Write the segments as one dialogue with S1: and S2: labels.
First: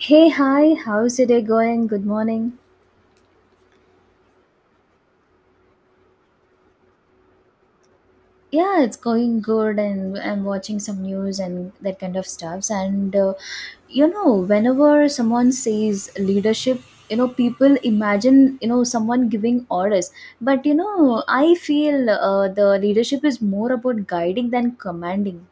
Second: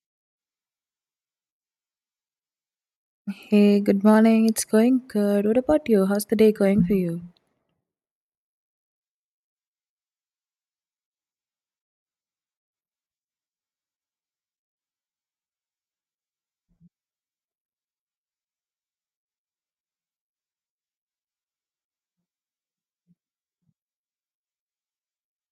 S1: Hey, hi, how's your day going? Good morning.
S2: Hey, good morning. It's going good. What about you? How's the day going for you?
S1: Yeah, it's going good, and I'm watching some news and that kind of stuffs. Whenever someone says leadership, people imagine someone giving orders. I feel the leadership is more about guiding than commanding.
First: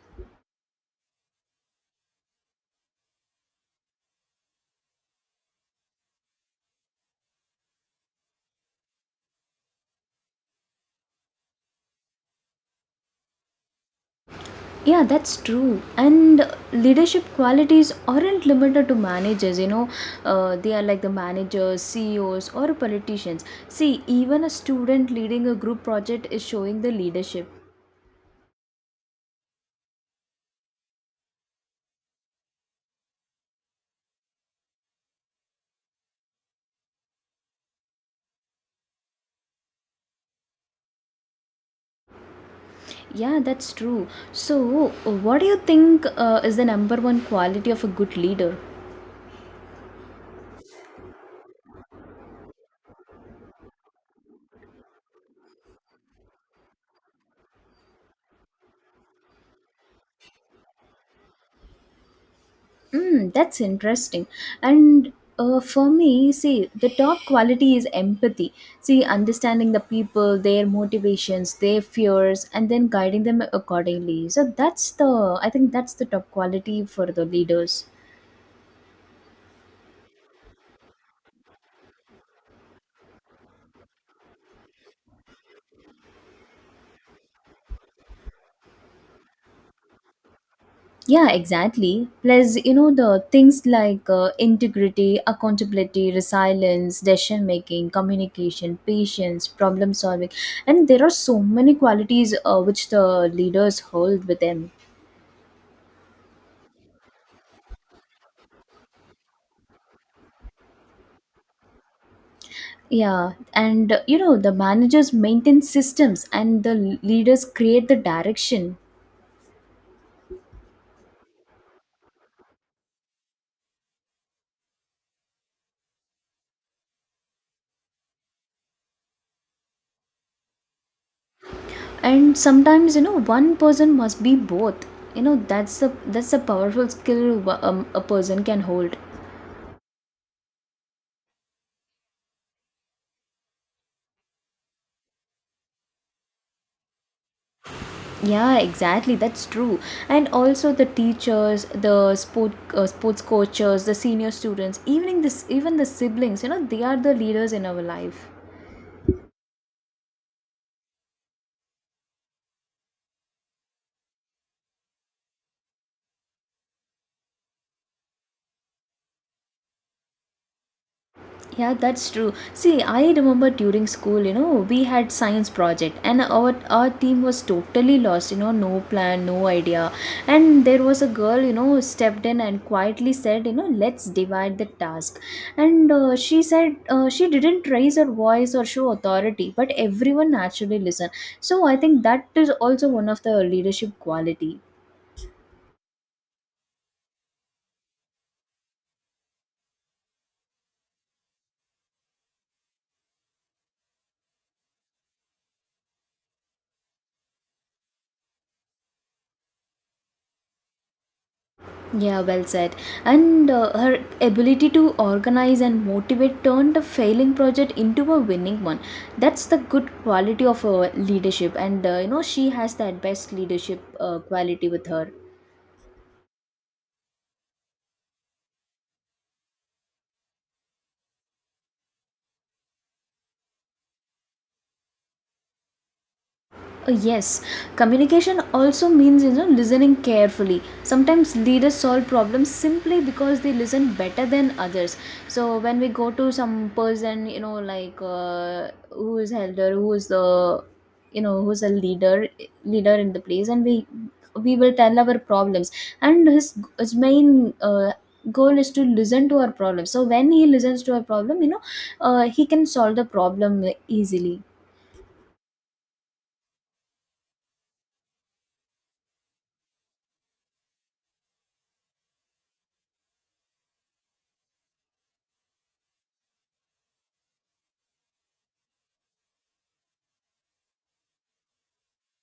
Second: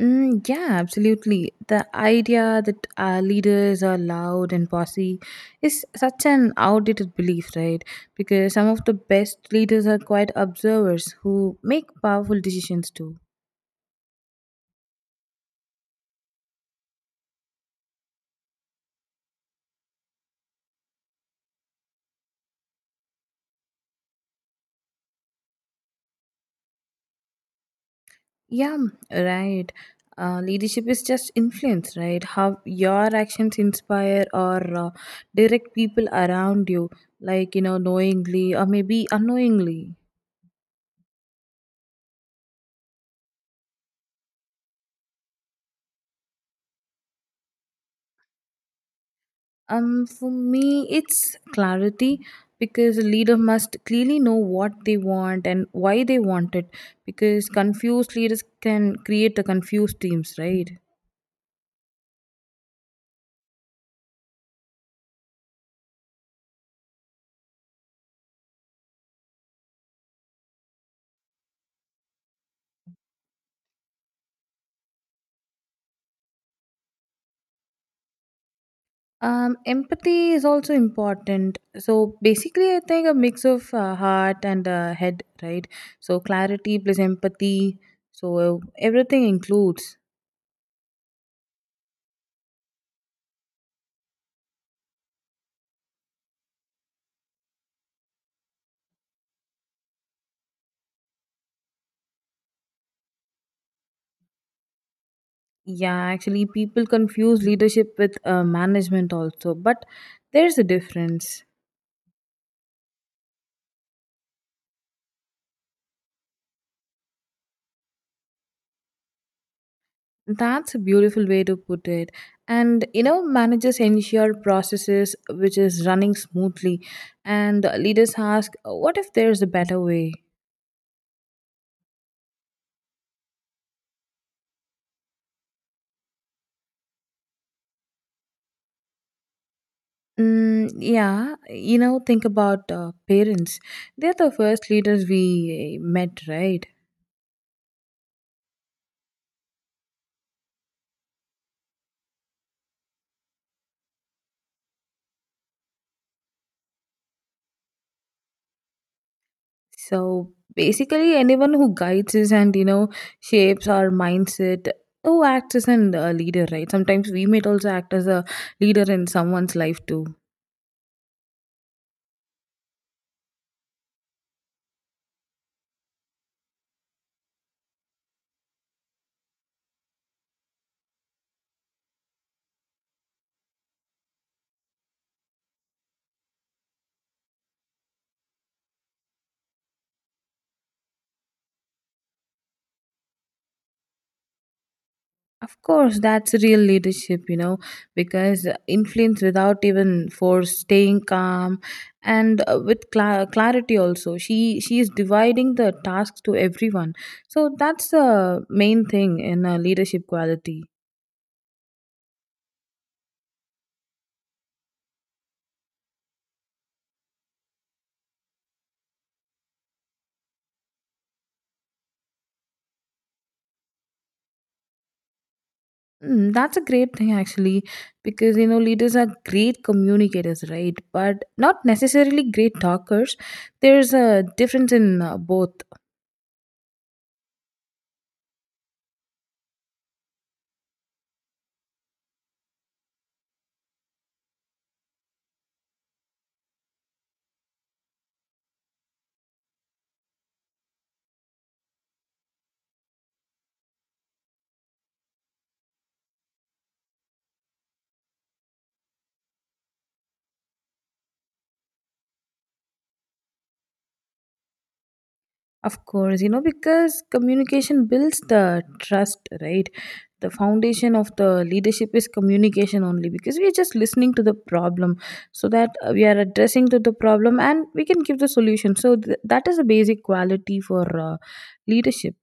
S2: Mm, yeah, absolutely. The idea that our leaders are loud and bossy is such an outdated belief, right? Because some of the best leaders are quite observers who make powerful decisions too.
S1: Yeah, that's true. And leadership qualities aren't limited to managers, they are like the managers, CEOs, or politicians. See, even a student leading a group project is showing the leadership.
S2: Yeah, right. Leadership is just influence, right? How your actions inspire or direct people around you, like, you know, knowingly or maybe unknowingly.
S1: Yeah, that's true. So, what do you think is the number one quality of a good leader?
S2: For me, it's clarity because a leader must clearly know what they want and why they want it. Because confused leaders can create a confused teams, right?
S1: Mm, that's interesting. And For me, see, the top quality is empathy. See, understanding the people, their motivations, their fears, and then guiding them accordingly. So I think that's the top quality for the leaders.
S2: Empathy is also important. So basically, I think a mix of heart and head, right? So clarity plus empathy. So everything includes.
S1: Yeah, exactly. Plus, the things like integrity, accountability, resilience, decision making, communication, patience, problem solving. And there are so many qualities which the leaders hold with them.
S2: Yeah, actually, people confuse leadership with management also, but there's a difference.
S1: The managers maintain systems and the leaders create the direction.
S2: That's a beautiful way to put it. And you know, managers ensure processes which is running smoothly, and leaders ask, "What if there's a better way?"
S1: And sometimes, you know, one person must be both. You know, that's a powerful skill a person can hold.
S2: Mm, yeah, you know, think about parents. They're the first leaders we met, right?
S1: Yeah, exactly. That's true. And also the teachers, the sports coaches, the senior students, even the even the siblings, you know, they are the leaders in our life.
S2: So basically, anyone who guides us and you know shapes our mindset, who acts as a leader, right? Sometimes we might also act as a leader in someone's life too.
S1: Yeah, that's true. See, I remember during school, you know, we had science project and our team was totally lost, you know, no plan, no idea. And there was a girl, you know, stepped in and quietly said, you know, let's divide the task. And She said she didn't raise her voice or show authority, but everyone naturally listened. So I think that is also one of the leadership quality.
S2: Of course, that's real leadership, you know, because influence without even force, staying calm, and with clarity also. She is dividing the tasks to everyone, so that's the main thing in leadership quality.
S1: Yeah, well said. And Her ability to organize and motivate turned a failing project into a winning one. That's the good quality of her leadership, and you know she has that best leadership quality with her.
S2: Mm, that's a great thing actually, because you know leaders are great communicators, right? But not necessarily great talkers. There's a difference in both.
S1: Yes, communication also means you know listening carefully. Sometimes leaders solve problems simply because they listen better than others. So when we go to some person, you know, like who is elder, who is the you know who's a leader in the place, and we will tell our problems, and his main. Goal is to listen to our problems so when he listens to our problem you know he can solve the problem easily.
S2: Of course, you know, because communication builds the trust, right? The foundation of the leadership is communication only because we are just listening to the problem so that we are addressing to the problem and we can give the solution. So that is a basic quality for leadership.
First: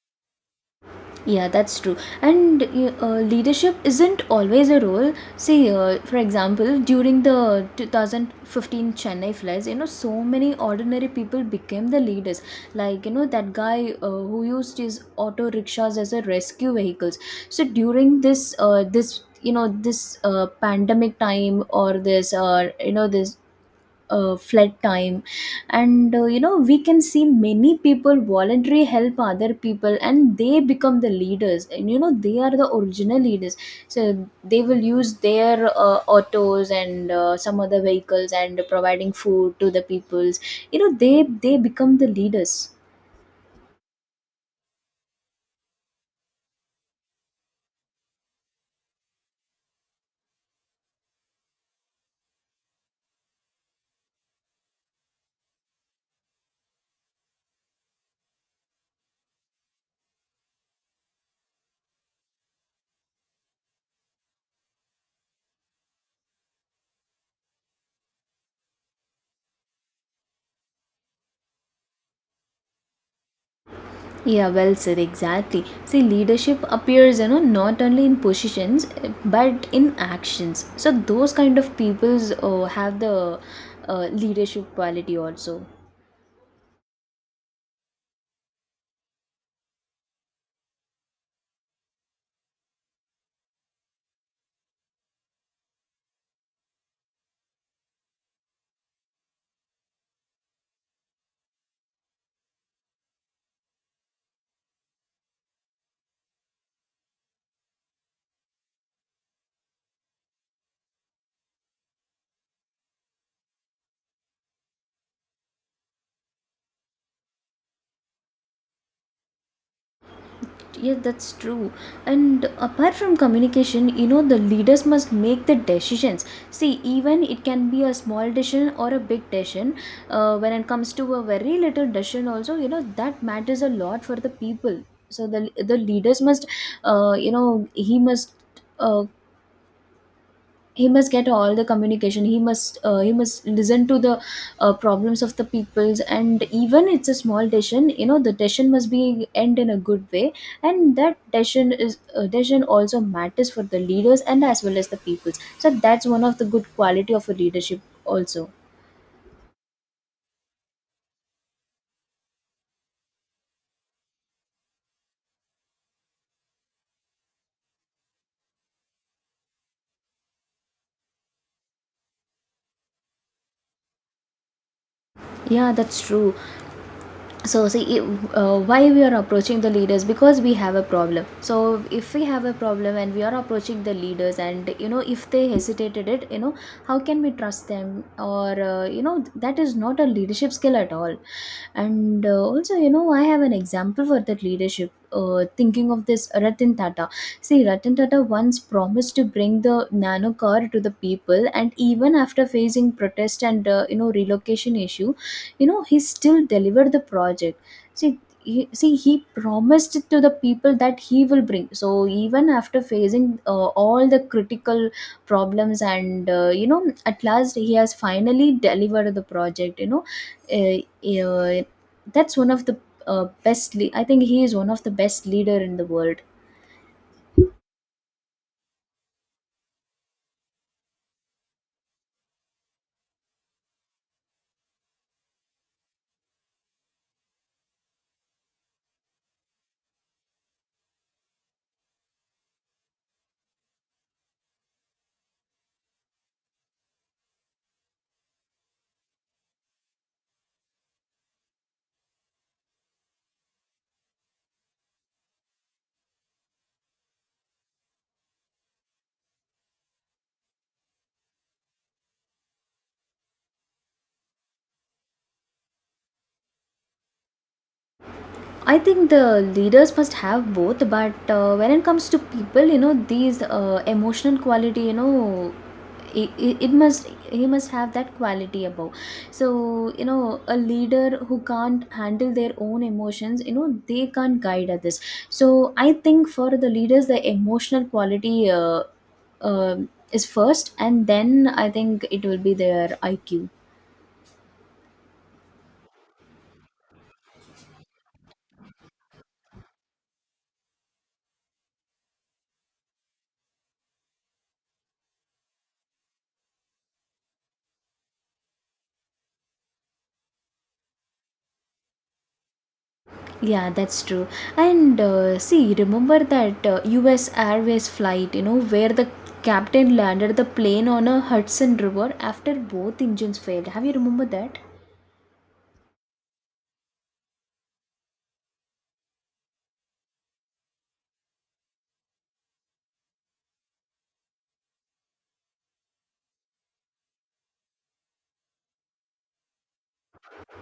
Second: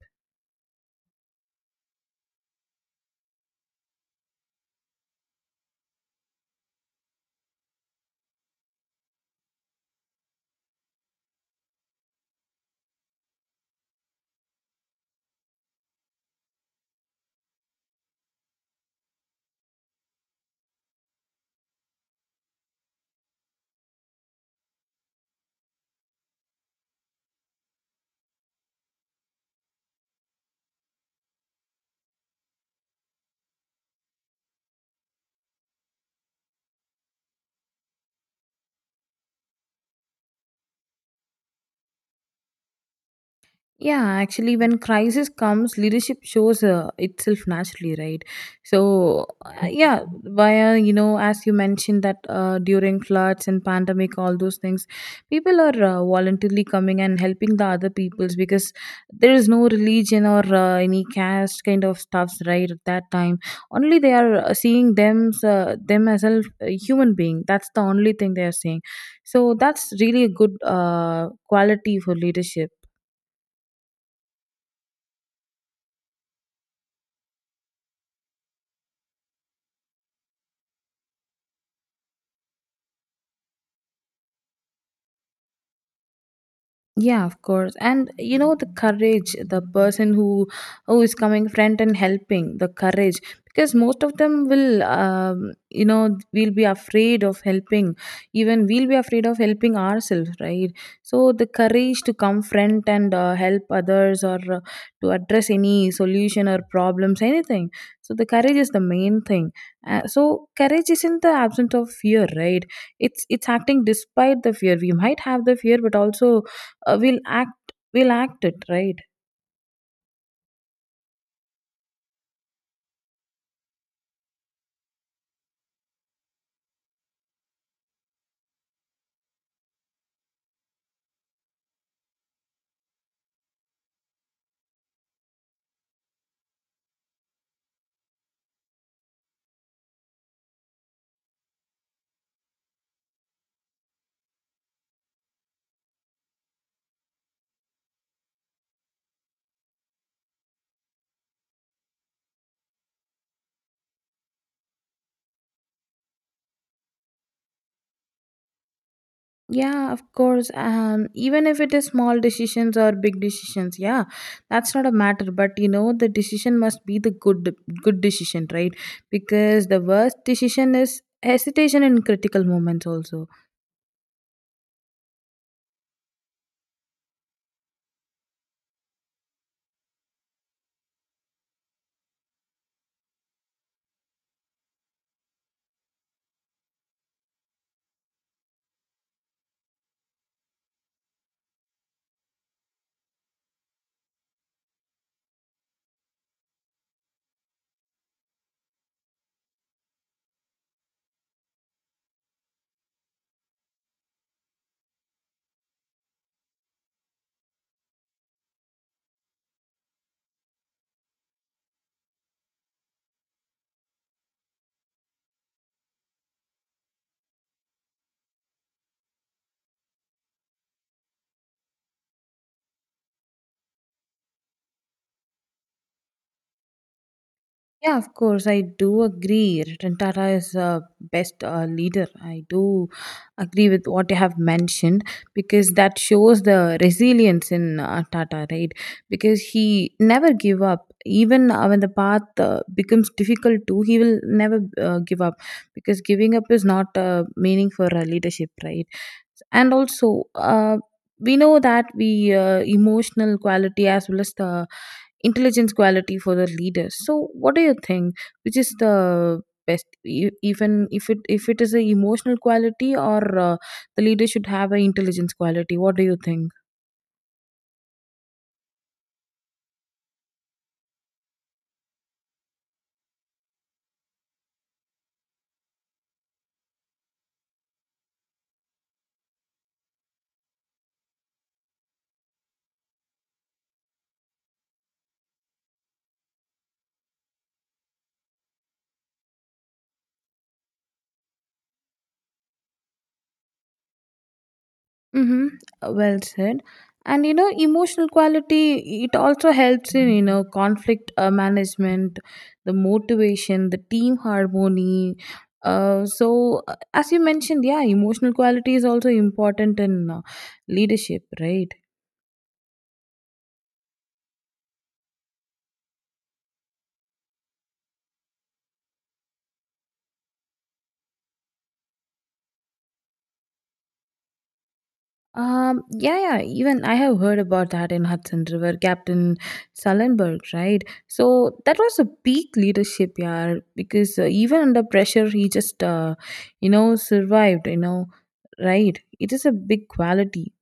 S1: Yeah, that's true. And Leadership isn't always a role. See, for example, during the 2015 Chennai floods, you know, so many ordinary people became the leaders. Like, you know, that guy who used his auto rickshaws as a rescue vehicles. So during this, this you know this pandemic time or this you know this flood time and you know we can see many people voluntarily help other people and they become the leaders and you know they are the original leaders so they will use their autos and some other vehicles and providing food to the peoples you know they become the leaders.
S2: Yeah, actually, when crisis comes, leadership shows itself naturally, right? So, yeah, via you know, as you mentioned that during floods and pandemic, all those things, people are voluntarily coming and helping the other peoples because there is no religion or any caste kind of stuffs, right? At that time, only they are seeing them them as a human being. That's the only thing they are seeing. So that's really a good quality for leadership.
S1: Yeah, well said, exactly. See, leadership appears, you know, not only in positions but in actions. So, those kind of peoples have the leadership quality also.
S2: Yeah, of course, and you know the courage, the person who is coming front and helping the courage, because most of them will, you know, we will be afraid of helping, even we'll be afraid of helping ourselves, right? So the courage to come front and help others or to address any solution or problems anything. So the courage is the main thing. So courage isn't the absence of fear, right? It's acting despite the fear. We might have the fear, but also we'll act it, right?
S1: Yes, that's true. And apart from communication you know the leaders must make the decisions. See even it can be a small decision or a big decision. When it comes to a very little decision also you know that matters a lot for the people. So the leaders must he must uh, he must get all the communication. He must he must listen to the problems of the peoples, and even it's a small decision you know the decision must be end in a good way. And that decision is decision also matters for the leaders and as well as the peoples, so that's one of the good quality of a leadership also.
S2: Yeah, of course. Um, even if it is small decisions or big decisions, yeah, that's not a matter, but you know the decision must be the good decision right? Because the worst decision is hesitation in critical moments also.
S1: Yeah, that's true. So see, why we are approaching the leaders? Because we have a problem. So if we have a problem and we are approaching the leaders and you know if they hesitated it you know how can we trust them? Or You know, that is not a leadership skill at all. And also you know I have an example for that leadership, thinking of this Ratan Tata. See, Ratan Tata once promised to bring the nano car to the people, and even after facing protest and you know relocation issue, you know he still delivered the project. See, see he promised it to the people that he will bring. So even after facing all the critical problems and you know at last he has finally delivered the project, you know, uh, uh, that's one of the I think he is one of the best leader in the world.
S2: Yeah, of course, I do agree. Ratan Tata is a best leader. I do agree with what you have mentioned because that shows the resilience in Tata, right? Because he never give up. Even when the path becomes difficult too, he will never give up because giving up is not meaning for leadership, right? And also, we know that we emotional quality as well as the intelligence quality for the leaders. So what do you think which is the best? Even if it is a emotional quality or the leader should have a intelligence quality, what do you think?
S1: I think the leaders must have both, but when it comes to people, you know, these emotional quality, you know, it must he must have that quality above. So you know, a leader who can't handle their own emotions, you know, they can't guide others. So I think for the leaders, the emotional quality uh, is first, and then I think it will be their IQ.
S2: Mm-hmm. Well said. And you know, emotional quality, it also helps in, you know, conflict management, the motivation, the team harmony. So, as you mentioned, yeah, emotional quality is also important in leadership, right?
S1: Yeah, that's true. And see, remember that US Airways flight, you know, where the captain landed the plane on a Hudson River after both engines failed. Have you remember that?
S2: Yeah, yeah, even I have heard about that in Hudson River, Captain Sullenberg, right? So that was a peak leadership, yeah, because even under pressure, he just, you know, survived, you know, right? It is a big quality.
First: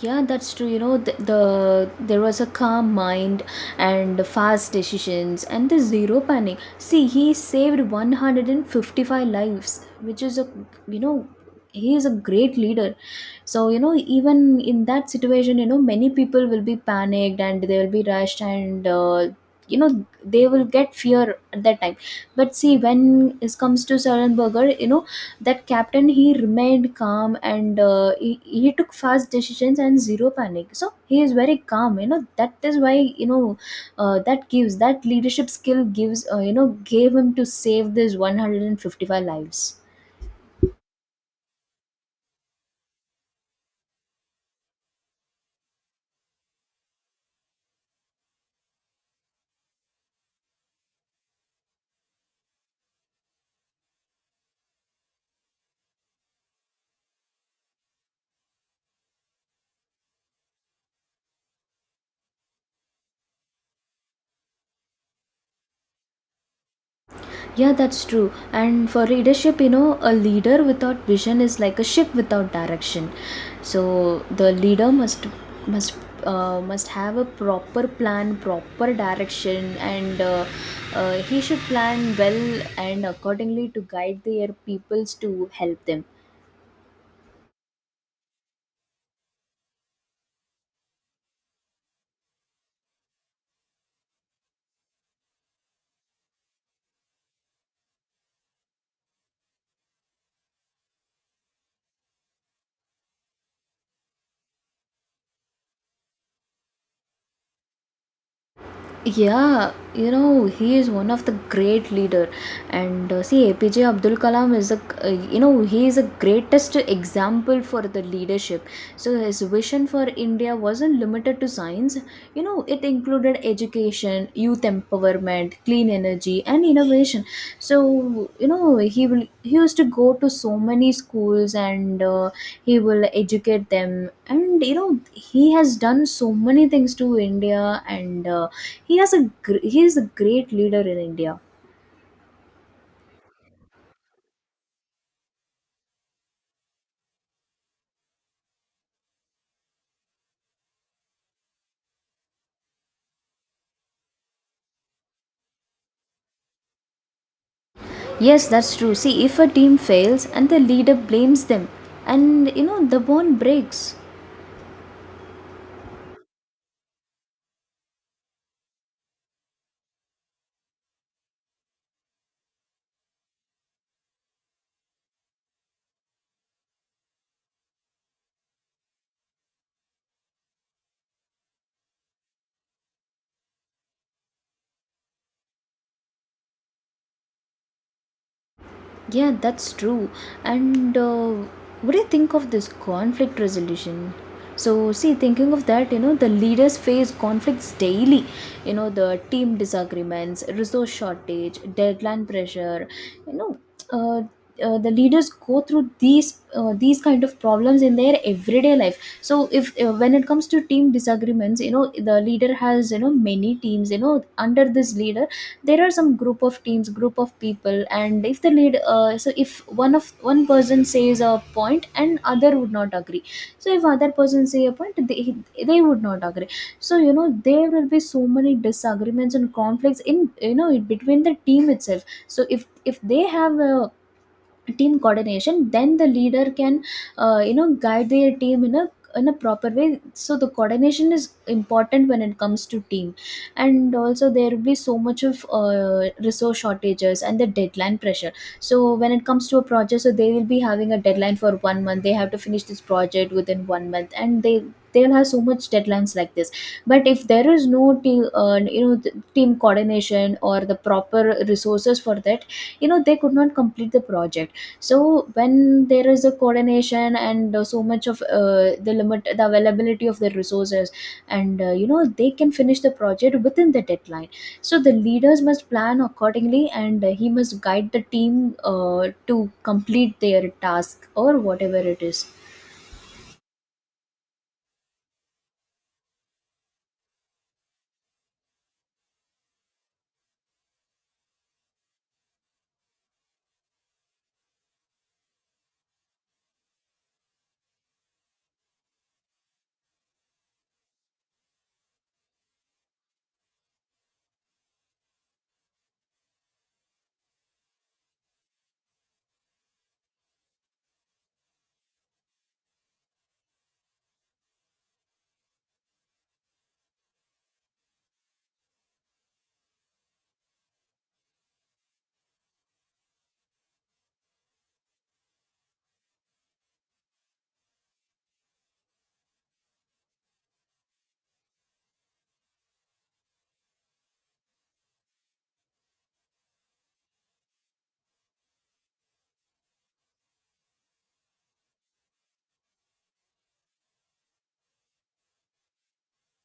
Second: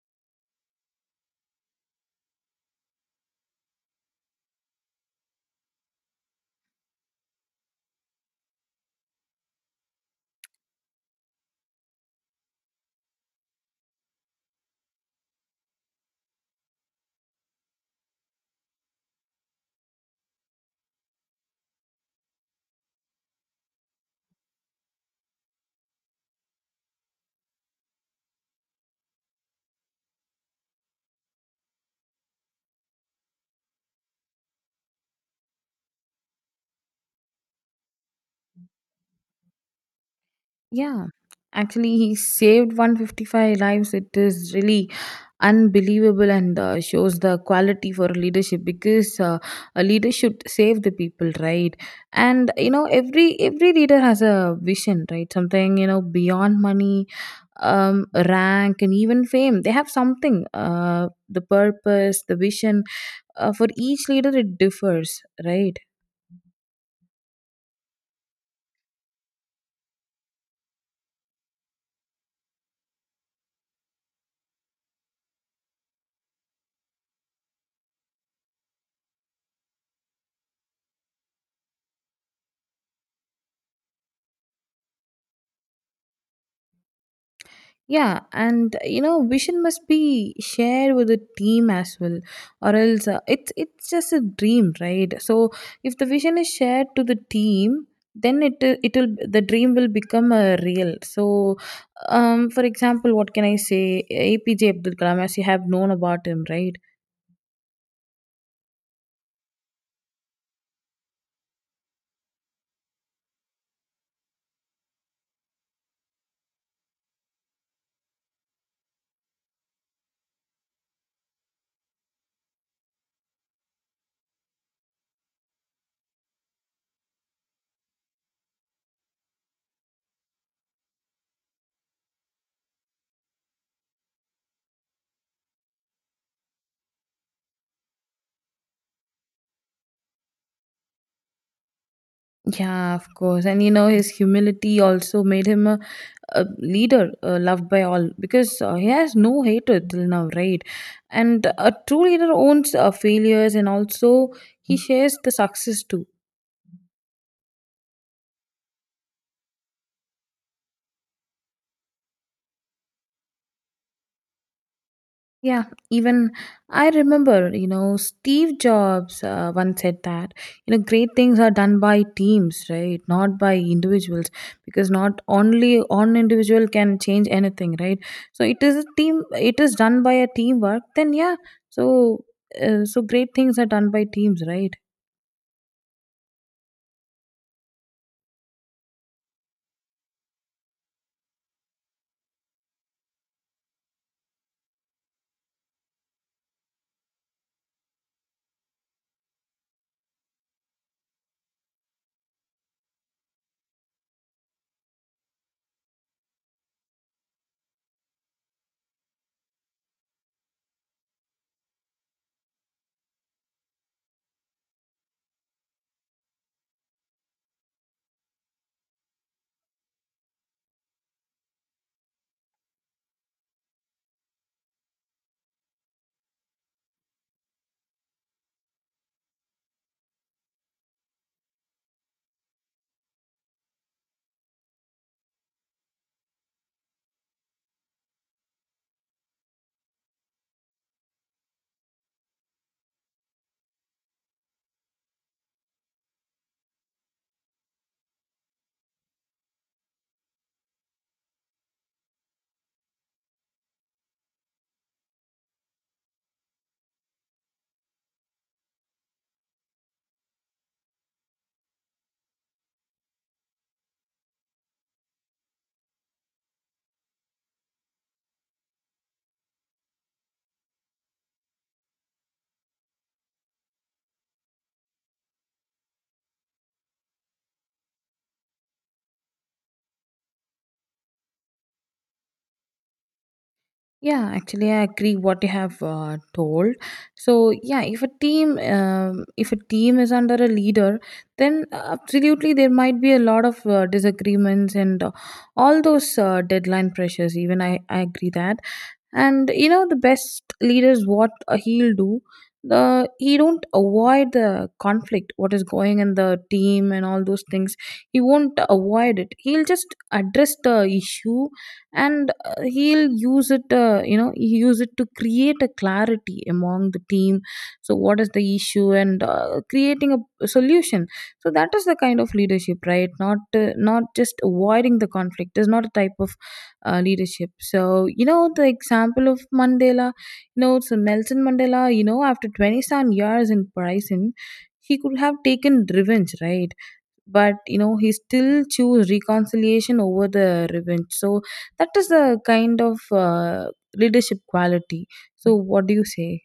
S1: Yeah, that's true. You know, there was a calm mind and fast decisions and the zero panic. See, he saved 155 lives, which is a you know, he is a great leader. So, you know, even in that situation, you know, many people will be panicked and they will be rushed and you know, they will get fear at that time. But see, when it comes to Sarenberger, you know, that captain he remained calm and he took fast decisions and zero panic, so he is very calm you know that is why you know that gives that leadership skill gives you know gave him to save this 155 lives.
S2: Yeah, actually, he saved 155 lives. It is really unbelievable and shows the quality for leadership because a leader should save the people, right? And you know, every leader has a vision, right? Something you know beyond money, um, rank and even fame. They have something, uh, the purpose, the vision. For each leader it differs, right?
S1: Yeah, that's true. And for leadership, you know, a leader without vision is like a ship without direction. So the leader must must have a proper plan, proper direction, and he should plan well and accordingly to guide their peoples to help them.
S2: Yeah, and you know, vision must be shared with the team as well, or else it's just a dream, right? So if the vision is shared to the team, then it'll the dream will become a real. So, for example, what can I say? APJ Abdul Kalam, as you have known about him, right?
S1: Yeah, you know he is one of the great leader. And see, APJ Abdul Kalam is a you know he is a greatest example for the leadership. So his vision for India wasn't limited to science, you know, it included education, youth empowerment, clean energy and innovation. So you know he used to go to so many schools and he will educate them and you know he has done so many things to India. And he has a he is a great leader in India.
S2: Yeah, of course. And you know, his humility also made him a leader loved by all because he has no hatred till now, right? And a true leader owns failures and also he shares the success too.
S1: Yes, that's true. See, if a team fails and the leader blames them, and you know the bond breaks.
S2: Yeah, even I remember, you know, Steve Jobs once said that, you know, great things are done by teams, right? Not by individuals, because not only one individual can change anything, right? So it is a team, it is done by a teamwork, then yeah, so. So great things are done by teams, right?
S1: Yeah, that's true. And what do you think of this conflict resolution? So, see, thinking of that, you know, the leaders face conflicts daily. You know, the team disagreements, resource shortage, deadline pressure, you know. Uh, the leaders go through these kind of problems in their everyday life. So if when it comes to team disagreements, you know, the leader has, you know, many teams, you know, under this leader. There are some group of teams, group of people. And if the lead so if one person says a point and other would not agree. So if other person say a point, they would not agree. So you know, there will be so many disagreements and conflicts in, you know, between the team itself. So if they have a team coordination, then the leader can you know, guide their team in a proper way. So the coordination is important when it comes to team. And also there will be so much of resource shortages and the deadline pressure. So when it comes to a project, so they will be having a deadline for one month. They have to finish this project within one month, and they'll have so much deadlines like this. But if there is no team you know, the team coordination or the proper resources for that, you know, they could not complete the project. So when there is a coordination and so much of the availability of the resources, and you know, they can finish the project within the deadline. So the leaders must plan accordingly, and he must guide the team to complete their task or whatever it is.
S2: Yeah, actually, I agree what you have told. So, yeah, if a team is under a leader, then absolutely there might be a lot of disagreements and all those deadline pressures. Even I agree that. And you know, the best leaders, what he'll do, the he don't avoid the conflict what is going in the team and all those things. He won't avoid it, he'll just address the issue, and he'll use it, you know, he use it to create a clarity among the team. So what is the issue and creating a solution. So that is the kind of leadership, right? Not not just avoiding the conflict is not a type of leadership. So, you know, the example of Mandela, you know, so Nelson Mandela, you know, after 27 years in prison, he could have taken revenge, right? But, you know, he still chose reconciliation over the revenge. So, that is the kind of leadership quality. So, what do you say?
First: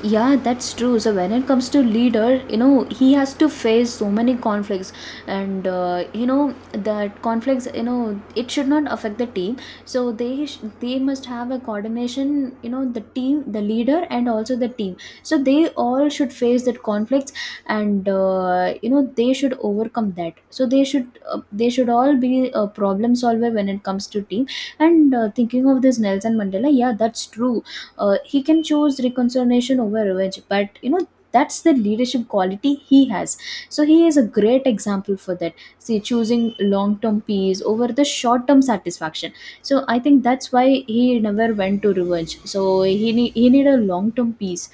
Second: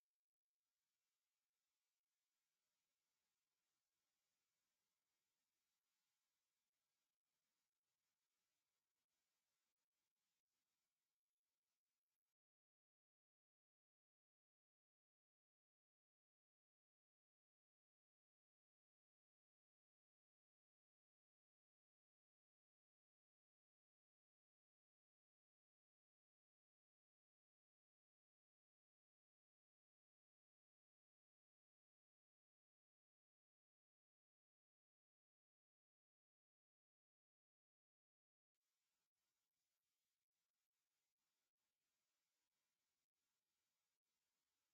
S1: Yeah, that's true. So when it comes to leader, you know, he has to face so many conflicts, and you know, that conflicts, you know, it should not affect the team. So they must have a coordination, you know, the team, the leader, and also the team. So they all should face that conflicts, and you know, they should overcome that. So they should all be a problem solver when it comes to team. And thinking of this Nelson Mandela, yeah, that's true. He can choose reconciliation over revenge, but you know, that's the leadership quality he has. So he is a great example for that. See, choosing long term peace over the short term satisfaction. So I think that's why he never went to revenge. So he need a long term peace.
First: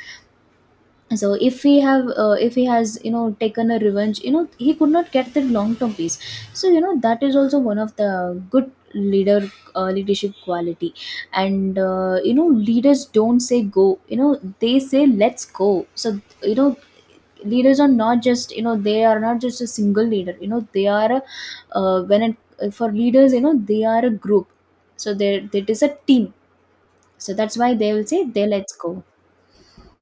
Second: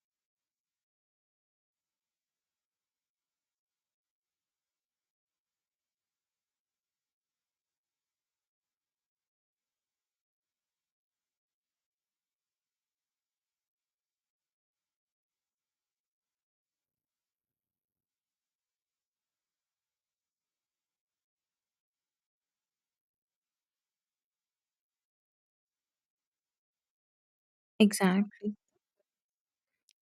S1: So if he has, you know, taken a revenge, you know, he could not get the long term peace. So you know, that is also one of the good leader leadership quality. And you know, leaders don't say go, you know, they say let's go. So you know, leaders are not just you know they are not just a single leader, you know, they are a, when it, for leaders, you know, they are a group. So there, it is a team. So that's why they will say they
S2: Exactly.
S1: let's go.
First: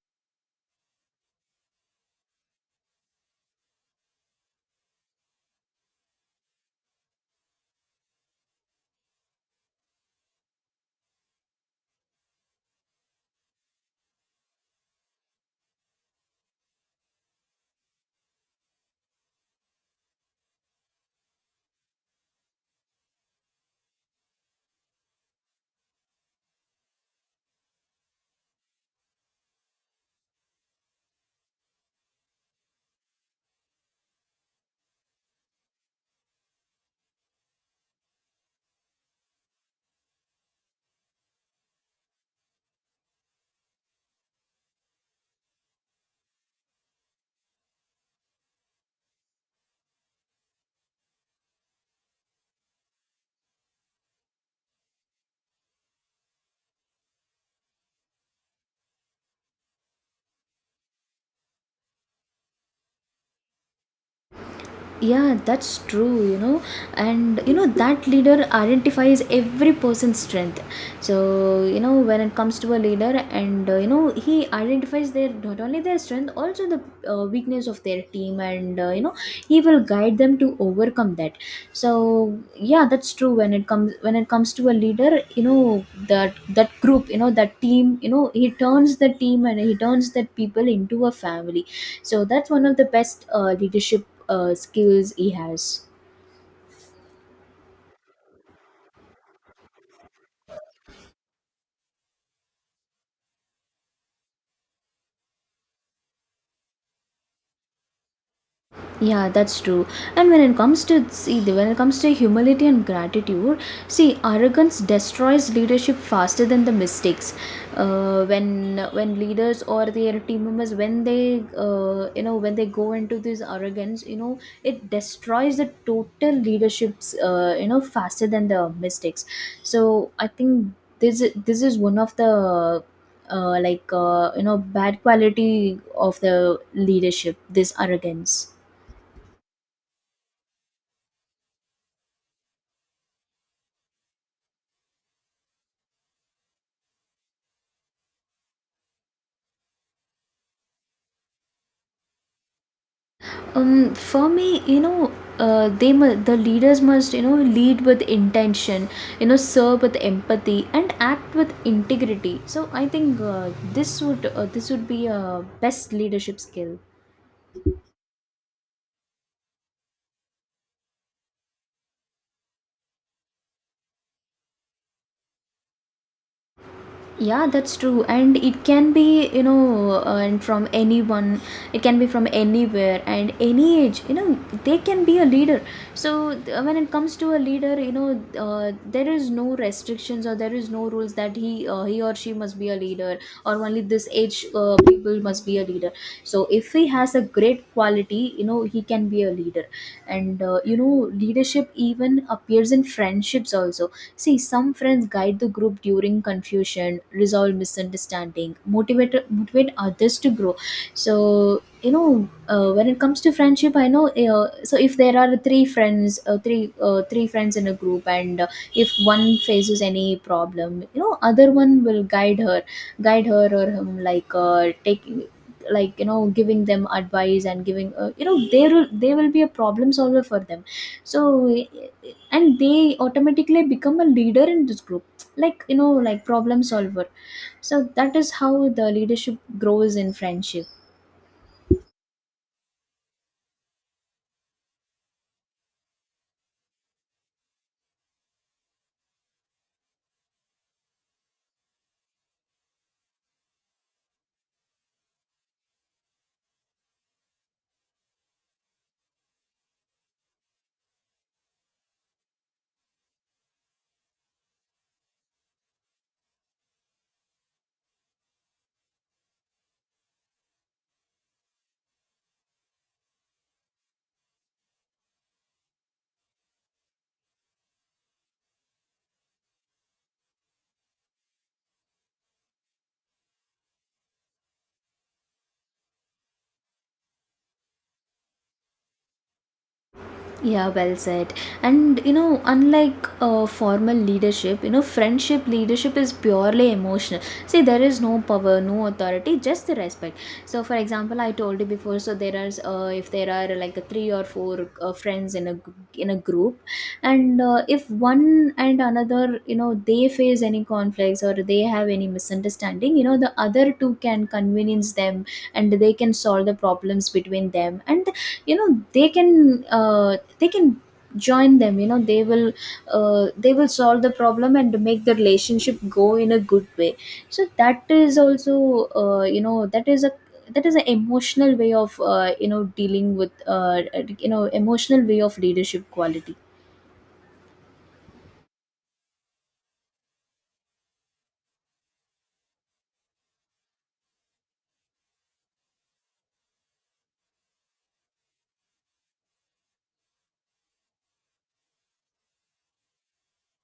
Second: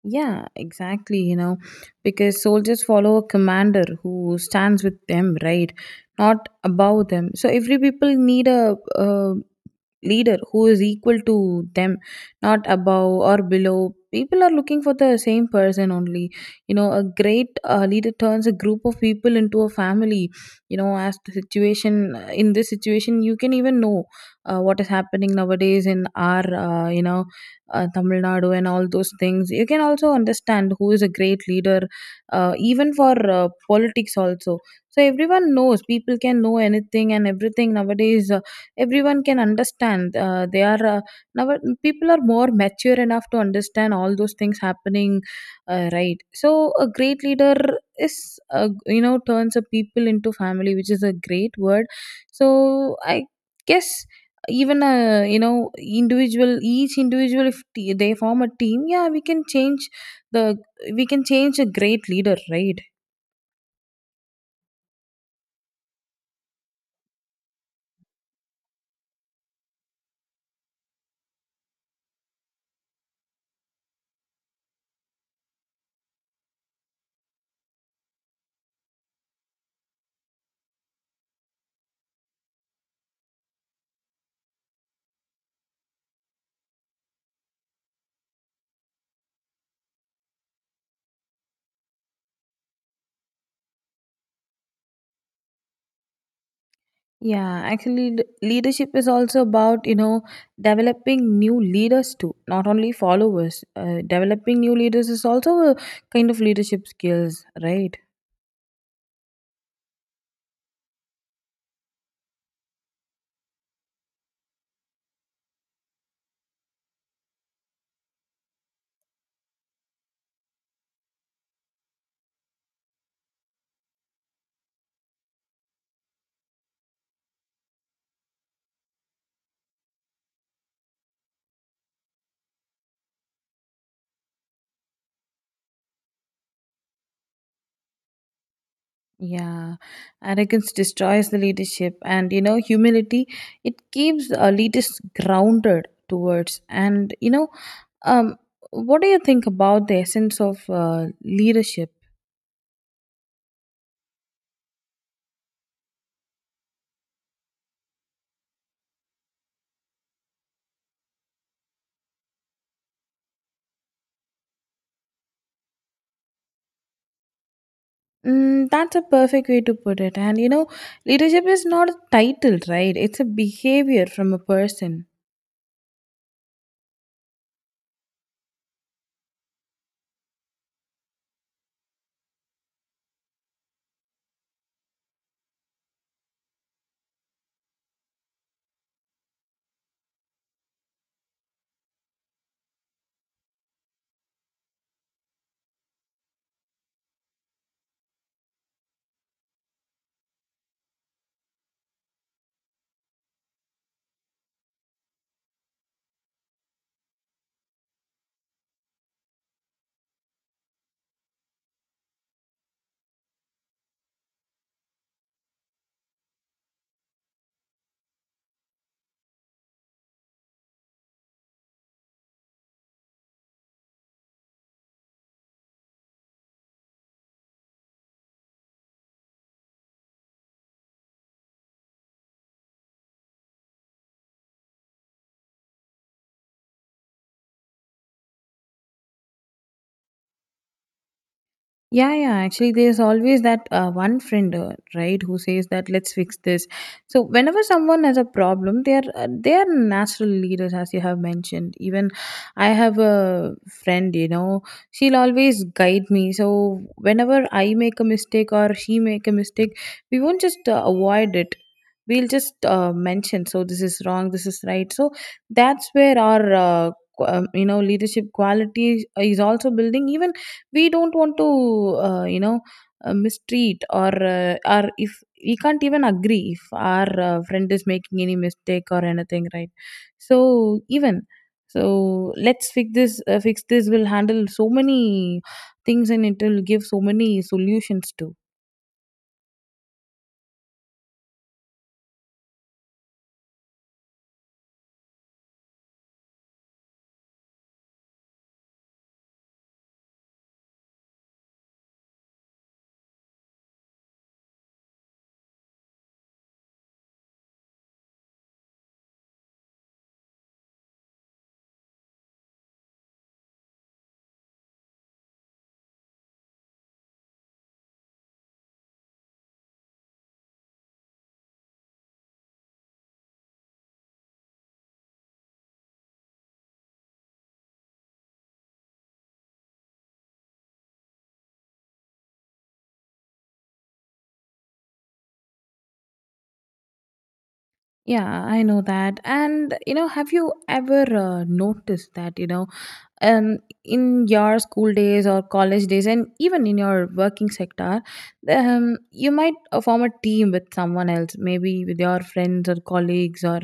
S2: Yeah, exactly. You know, because soldiers follow a commander who stands with them, right? Not above them. So every people need a leader who is equal to them, not above or below. People are looking for the same person only. You know, a great leader turns a group of people into a family. You know, as the situation, in this situation, you can even know what is happening nowadays in our, you know, Tamil Nadu and all those things, you can also understand who is a great leader, even for politics also. So everyone knows, people can know anything and everything nowadays. Everyone can understand, they are, now, people are more mature enough to understand all those things happening, right? So a great leader is, you know, turns a people into family, which is a great word. So I guess, even, you know, individual, each individual, if they form a team, yeah, we can change the, we can change a great leader, right?
S1: Yeah, that's true, you know. And you know, that leader identifies every person's strength. So you know, when it comes to a leader, and you know, he identifies their, not only their strength, also the weakness of their team. And you know, he will guide them to overcome that. So yeah, that's true. When it comes to a leader, you know, that group, you know, that team, you know, he turns the team and he turns the people into a family. So that's one of the best leadership skills he has.
S2: Yeah, actually, leadership is also about, you know, developing new leaders too, not only followers. Developing new leaders is also a kind of leadership skills, right?
S1: Yeah, that's true. And when it comes to humility and gratitude, see, arrogance destroys leadership faster than the mistakes. Uh, when when leaders or their team members, when they you know, when they go into this arrogance, you know, it destroys the total leaderships. You know, faster than the mistakes. So I think this is one of the like, you know, bad quality of the leadership. This arrogance.
S2: Yeah, arrogance destroys the leadership, and you know, humility it keeps leaders grounded towards. And you know, um, what do you think about the essence of leadership?
S1: For me, you know, the leaders must, you know, lead with intention, you know, serve with empathy and act with integrity. So I think this would be a best leadership skill.
S2: Mm, that's a perfect way to put it. And you know, leadership is not a title, right? It's a behavior from a person.
S1: Yeah, that's true. And it can be, you know, and from anyone, it can be from anywhere and any age, you know, they can be a leader. So, when it comes to a leader, you know, there is no restrictions or there is no rules that he or she must be a leader or only this age people must be a leader. So, if he has a great quality, you know, he can be a leader. And, you know, leadership even appears in friendships also. See, some friends guide the group during confusion, resolve misunderstanding, motivate others to grow. So you know, when it comes to friendship, I know. So if there are three friends in a group, and if one faces any problem, you know, other one will guide her or him, like taking, like, you know, giving them advice and giving, you know, there will they will be a problem solver for them. So, and they automatically become a leader in this group, like, you know, like problem solver. So that is how the leadership grows in friendship.
S2: Yeah, yeah. Actually, there's always that one friend, right, who says that let's fix this. So whenever someone has a problem, they are natural leaders, as you have mentioned. Even I have a friend, you know, she'll always guide me. So whenever I make a mistake or she make a mistake, we won't just avoid it. We'll just mention, so this is wrong, this is right. So that's where our leadership quality is also building, even we don't want to uh, you know mistreat or if we can't even agree if our friend is making any mistake or anything, right? So even, so let's fix this, fix this will handle so many things, and it will give so many solutions too.
S1: Yeah, well said. And you know, unlike formal leadership, you know, friendship leadership is purely emotional. See, there is no power, no authority, just the respect. So for example, I told you before. So there are if there are like three or four friends in a group, and if one and another, you know, they face any conflicts or they have any misunderstanding, you know, the other two can convenience them. And they can solve the problems between them, and you know, they can join them, you know, they will solve the problem and make the relationship go in a good way. So that is also, you know, that is an emotional way of, you know, dealing with, you know, emotional way of leadership quality.
S2: Yeah, I know that. And you know, have you ever noticed that, um, in your school days or college days, and even in your working sector, you might form a team with someone else, maybe with your friends or colleagues or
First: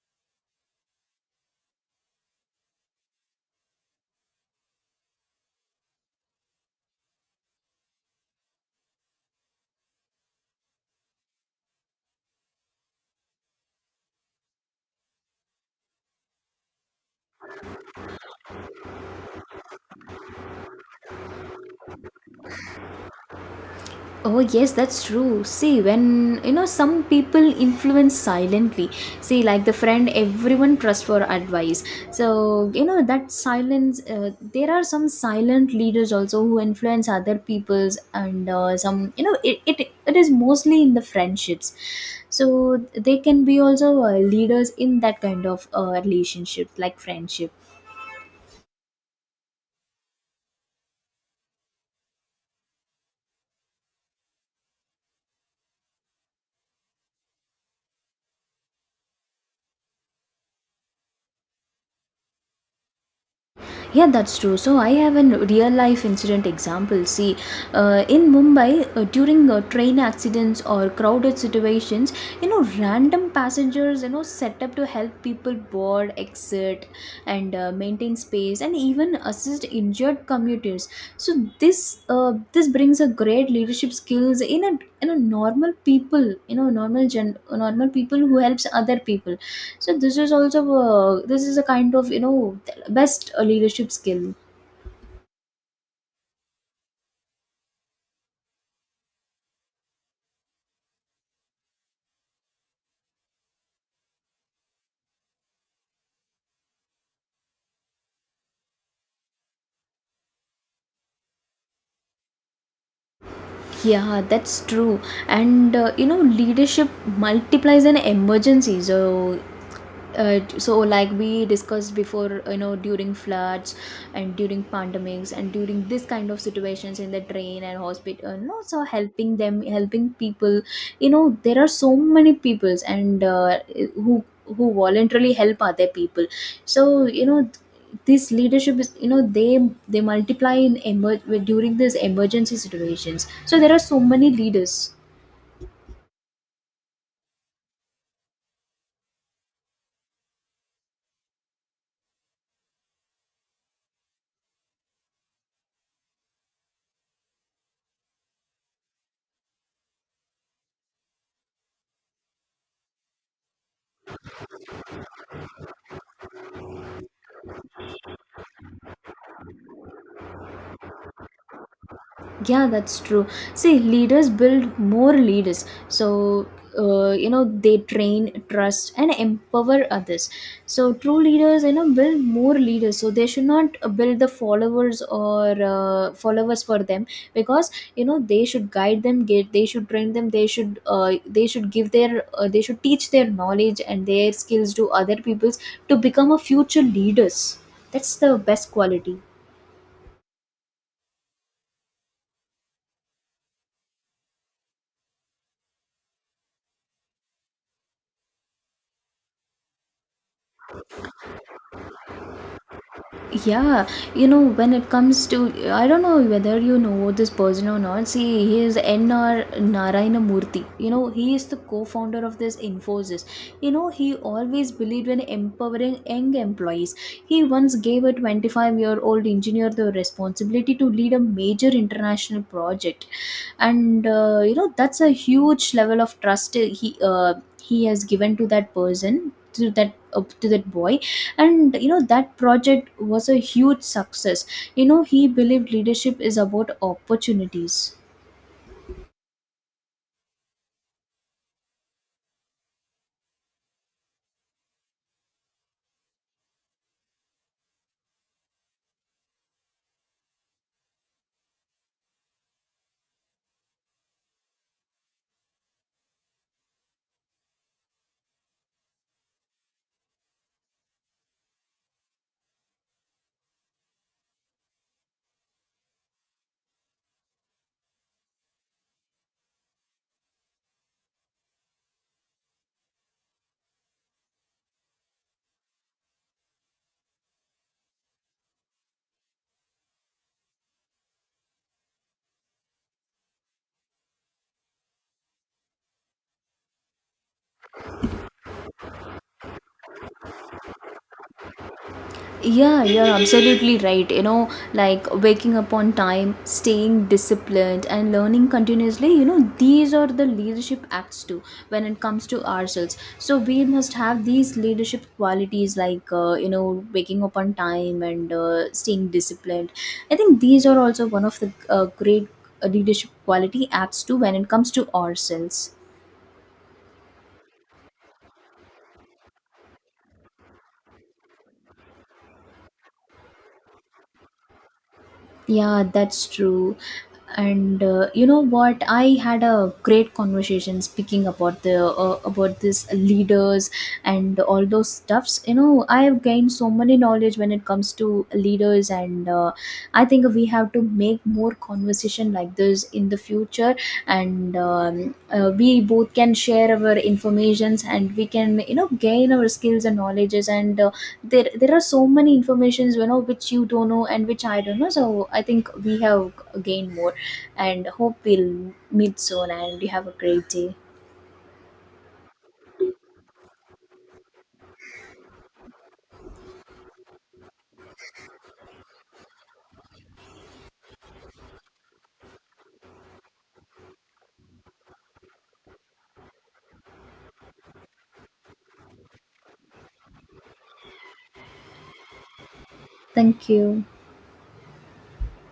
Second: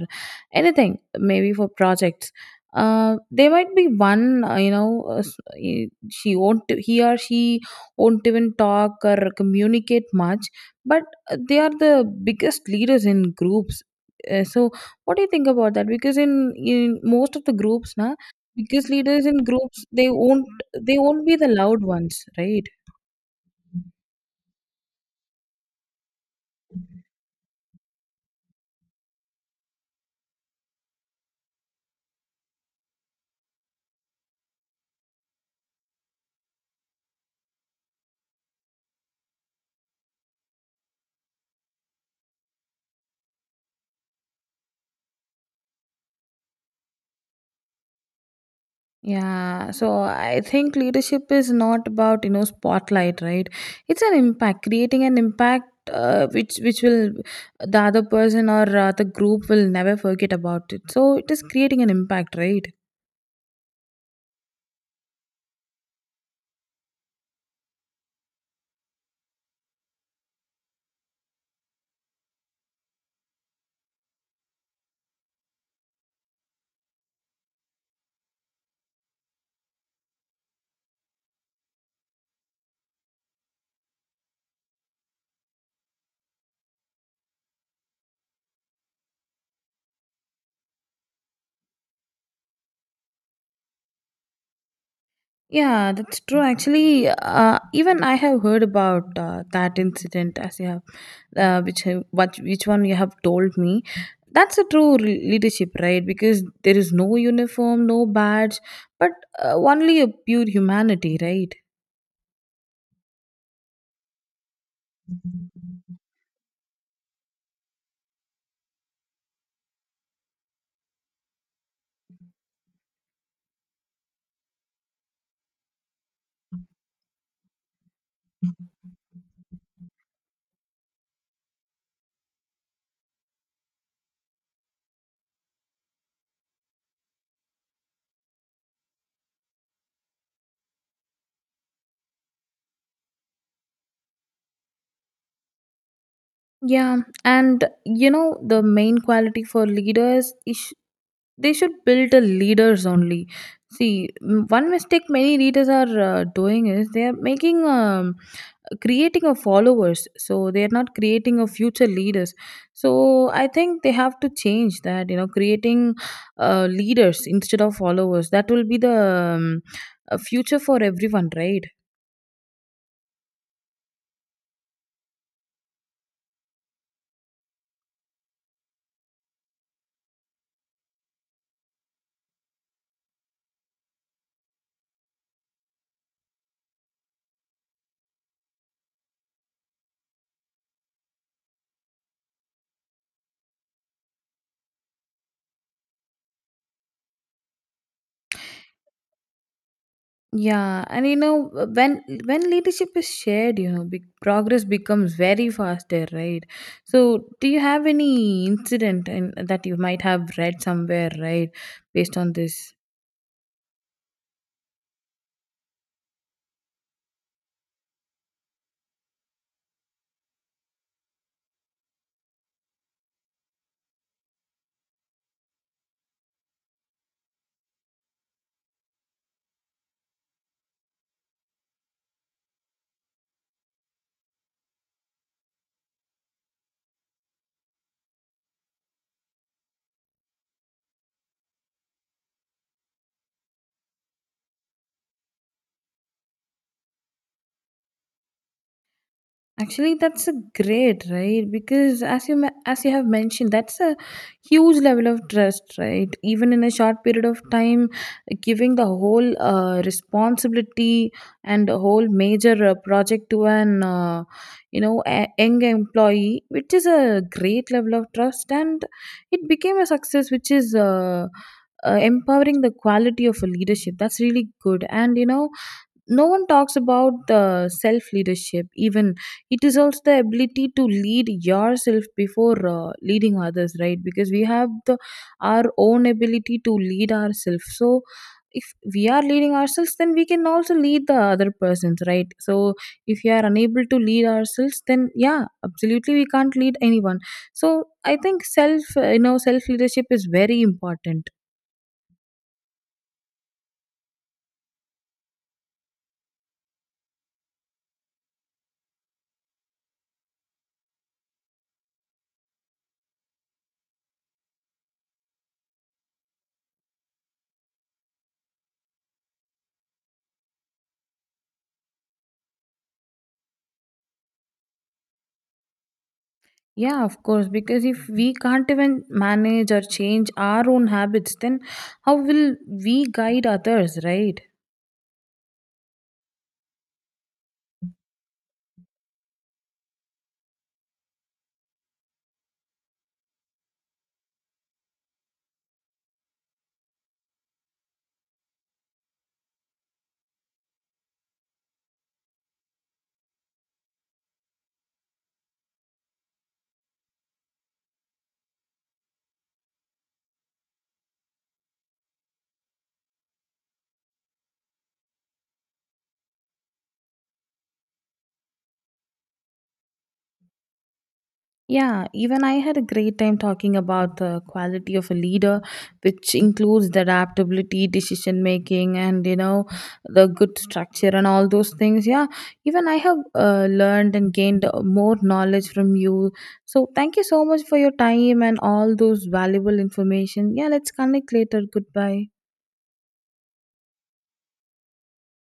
S2: anything, maybe for projects. There might be one, she won't, he or she won't even talk or communicate much, but they are the biggest leaders in groups. So what do you think about that? Because in most of the groups, now, because leaders in groups, they won't, they won't be the loud ones, right?
S1: Oh, yes, that's true. See, when you know some people influence silently, see, like the friend everyone trusts for advice. So, you know, that silence, there are some silent leaders also who influence other people's, and some, you know, it is mostly in the friendships. So, they can be also leaders in that kind of relationship, like friendship.
S2: Yeah, so I think leadership is not about, you know, spotlight, right? It's an impact, creating an impact, which will, the other person or the group, will never forget about it. So it is creating an impact, right?
S1: Yeah, that's true. So I have a real life incident example. See, in Mumbai, during train accidents or crowded situations, you know, random passengers, you know, set up to help people board, exit, and maintain space, and even assist injured commuters. So this brings a great leadership skills in a, you know, normal people, you know, normal people who helps other people. So this is a kind of, you know, best leadership skill.
S2: Yeah, that's true. Actually, even I have heard about that incident as you have, what, which one you have told me. That's a true leadership, right? Because there is no uniform, no badge, but only a pure humanity, right?
S1: Yeah, that's true. And you know, leadership multiplies an emergency. So, uh, so like we discussed before, you know, during floods and during pandemics and during this kind of situations in the train and hospital, you know, so helping them, helping people. You know, there are so many peoples and who who voluntarily help other people. So you know, this leadership is, you know, they multiply during these emergency situations. So there are so many leaders.
S2: Yeah, and you know the main quality for leaders is they should build the leaders only. See, one mistake many leaders are doing is they are making, creating of followers, so they are not creating of future leaders. So I think they have to change that, you know, creating leaders instead of followers. That will be the future for everyone, right?
S1: Yeah, that's true. See, leaders build more leaders. So you know, they train, trust, and empower others. So true leaders, you know, build more leaders. So they should not build the followers or followers for them, because you know, they should guide them, get they should train them, they should teach their knowledge and their skills to other peoples to become a future leaders. That's the best quality.
S2: Yeah, and you know, when leadership is shared, you know, big progress becomes very faster, right? So do you have any incident and that you might have read somewhere, right, based on this?
S1: Yeah, you know, when it comes to, I don't know whether you know this person or not. See, he is N.R. Narayana Murthy. You know, he is the co founder of this Infosys. You know, he always believed in empowering young employees. He once gave a 25-year-old engineer the responsibility to lead a major international project. And, you know, that's a huge level of trust he has given to that person. To that boy, and you know, that project was a huge success. You know, he believed leadership is about opportunities.
S2: Actually, that's a great, right? Because as you as you have mentioned, that's a huge level of trust, right? Even in a short period of time, giving the whole responsibility and a whole major project to an young employee, which is a great level of trust, and it became a success, which is. Empowering the quality of a leadership, that's really good. And you know, no one talks about the self leadership, even it is also the ability to lead yourself before leading others, right? Because we have the, our own ability to lead ourselves. So if we are leading ourselves, then we can also lead the other persons, right? So if we are unable to lead ourselves, then yeah, absolutely we can't lead anyone. So I think self you know self leadership is very important.
S1: Yeah, you're absolutely right. You know, like waking up on time, staying disciplined, and learning continuously, you know, these are the leadership acts too when it comes to ourselves. So we must have these leadership qualities like, you know, waking up on time and staying disciplined. I think these are also one of the great leadership quality acts too when it comes to ourselves.
S2: Yeah, of course, because if we can't even manage or change our own habits, then how will we guide others, right?
S1: Yeah, that's true. And you know what? I had a great conversation speaking about the about this leaders and all those stuffs. You know, I have gained so many knowledge when it comes to leaders, and I think we have to make more conversation like this in the future. And we both can share our informations, and we can, you know, gain our skills and knowledges and there are so many informations, you know, which you don't know and which I don't know. So I think we have gained more, and hope we'll meet soon, and you have a great day.
S2: Yeah, even I had a great time talking about the quality of a leader, which includes the adaptability, decision making, and you know, the good structure and all those things. Yeah, even I have learned and gained more knowledge from you. So thank you so much for your time and all those valuable information. Yeah, let's connect later. Goodbye.
S1: Thank you.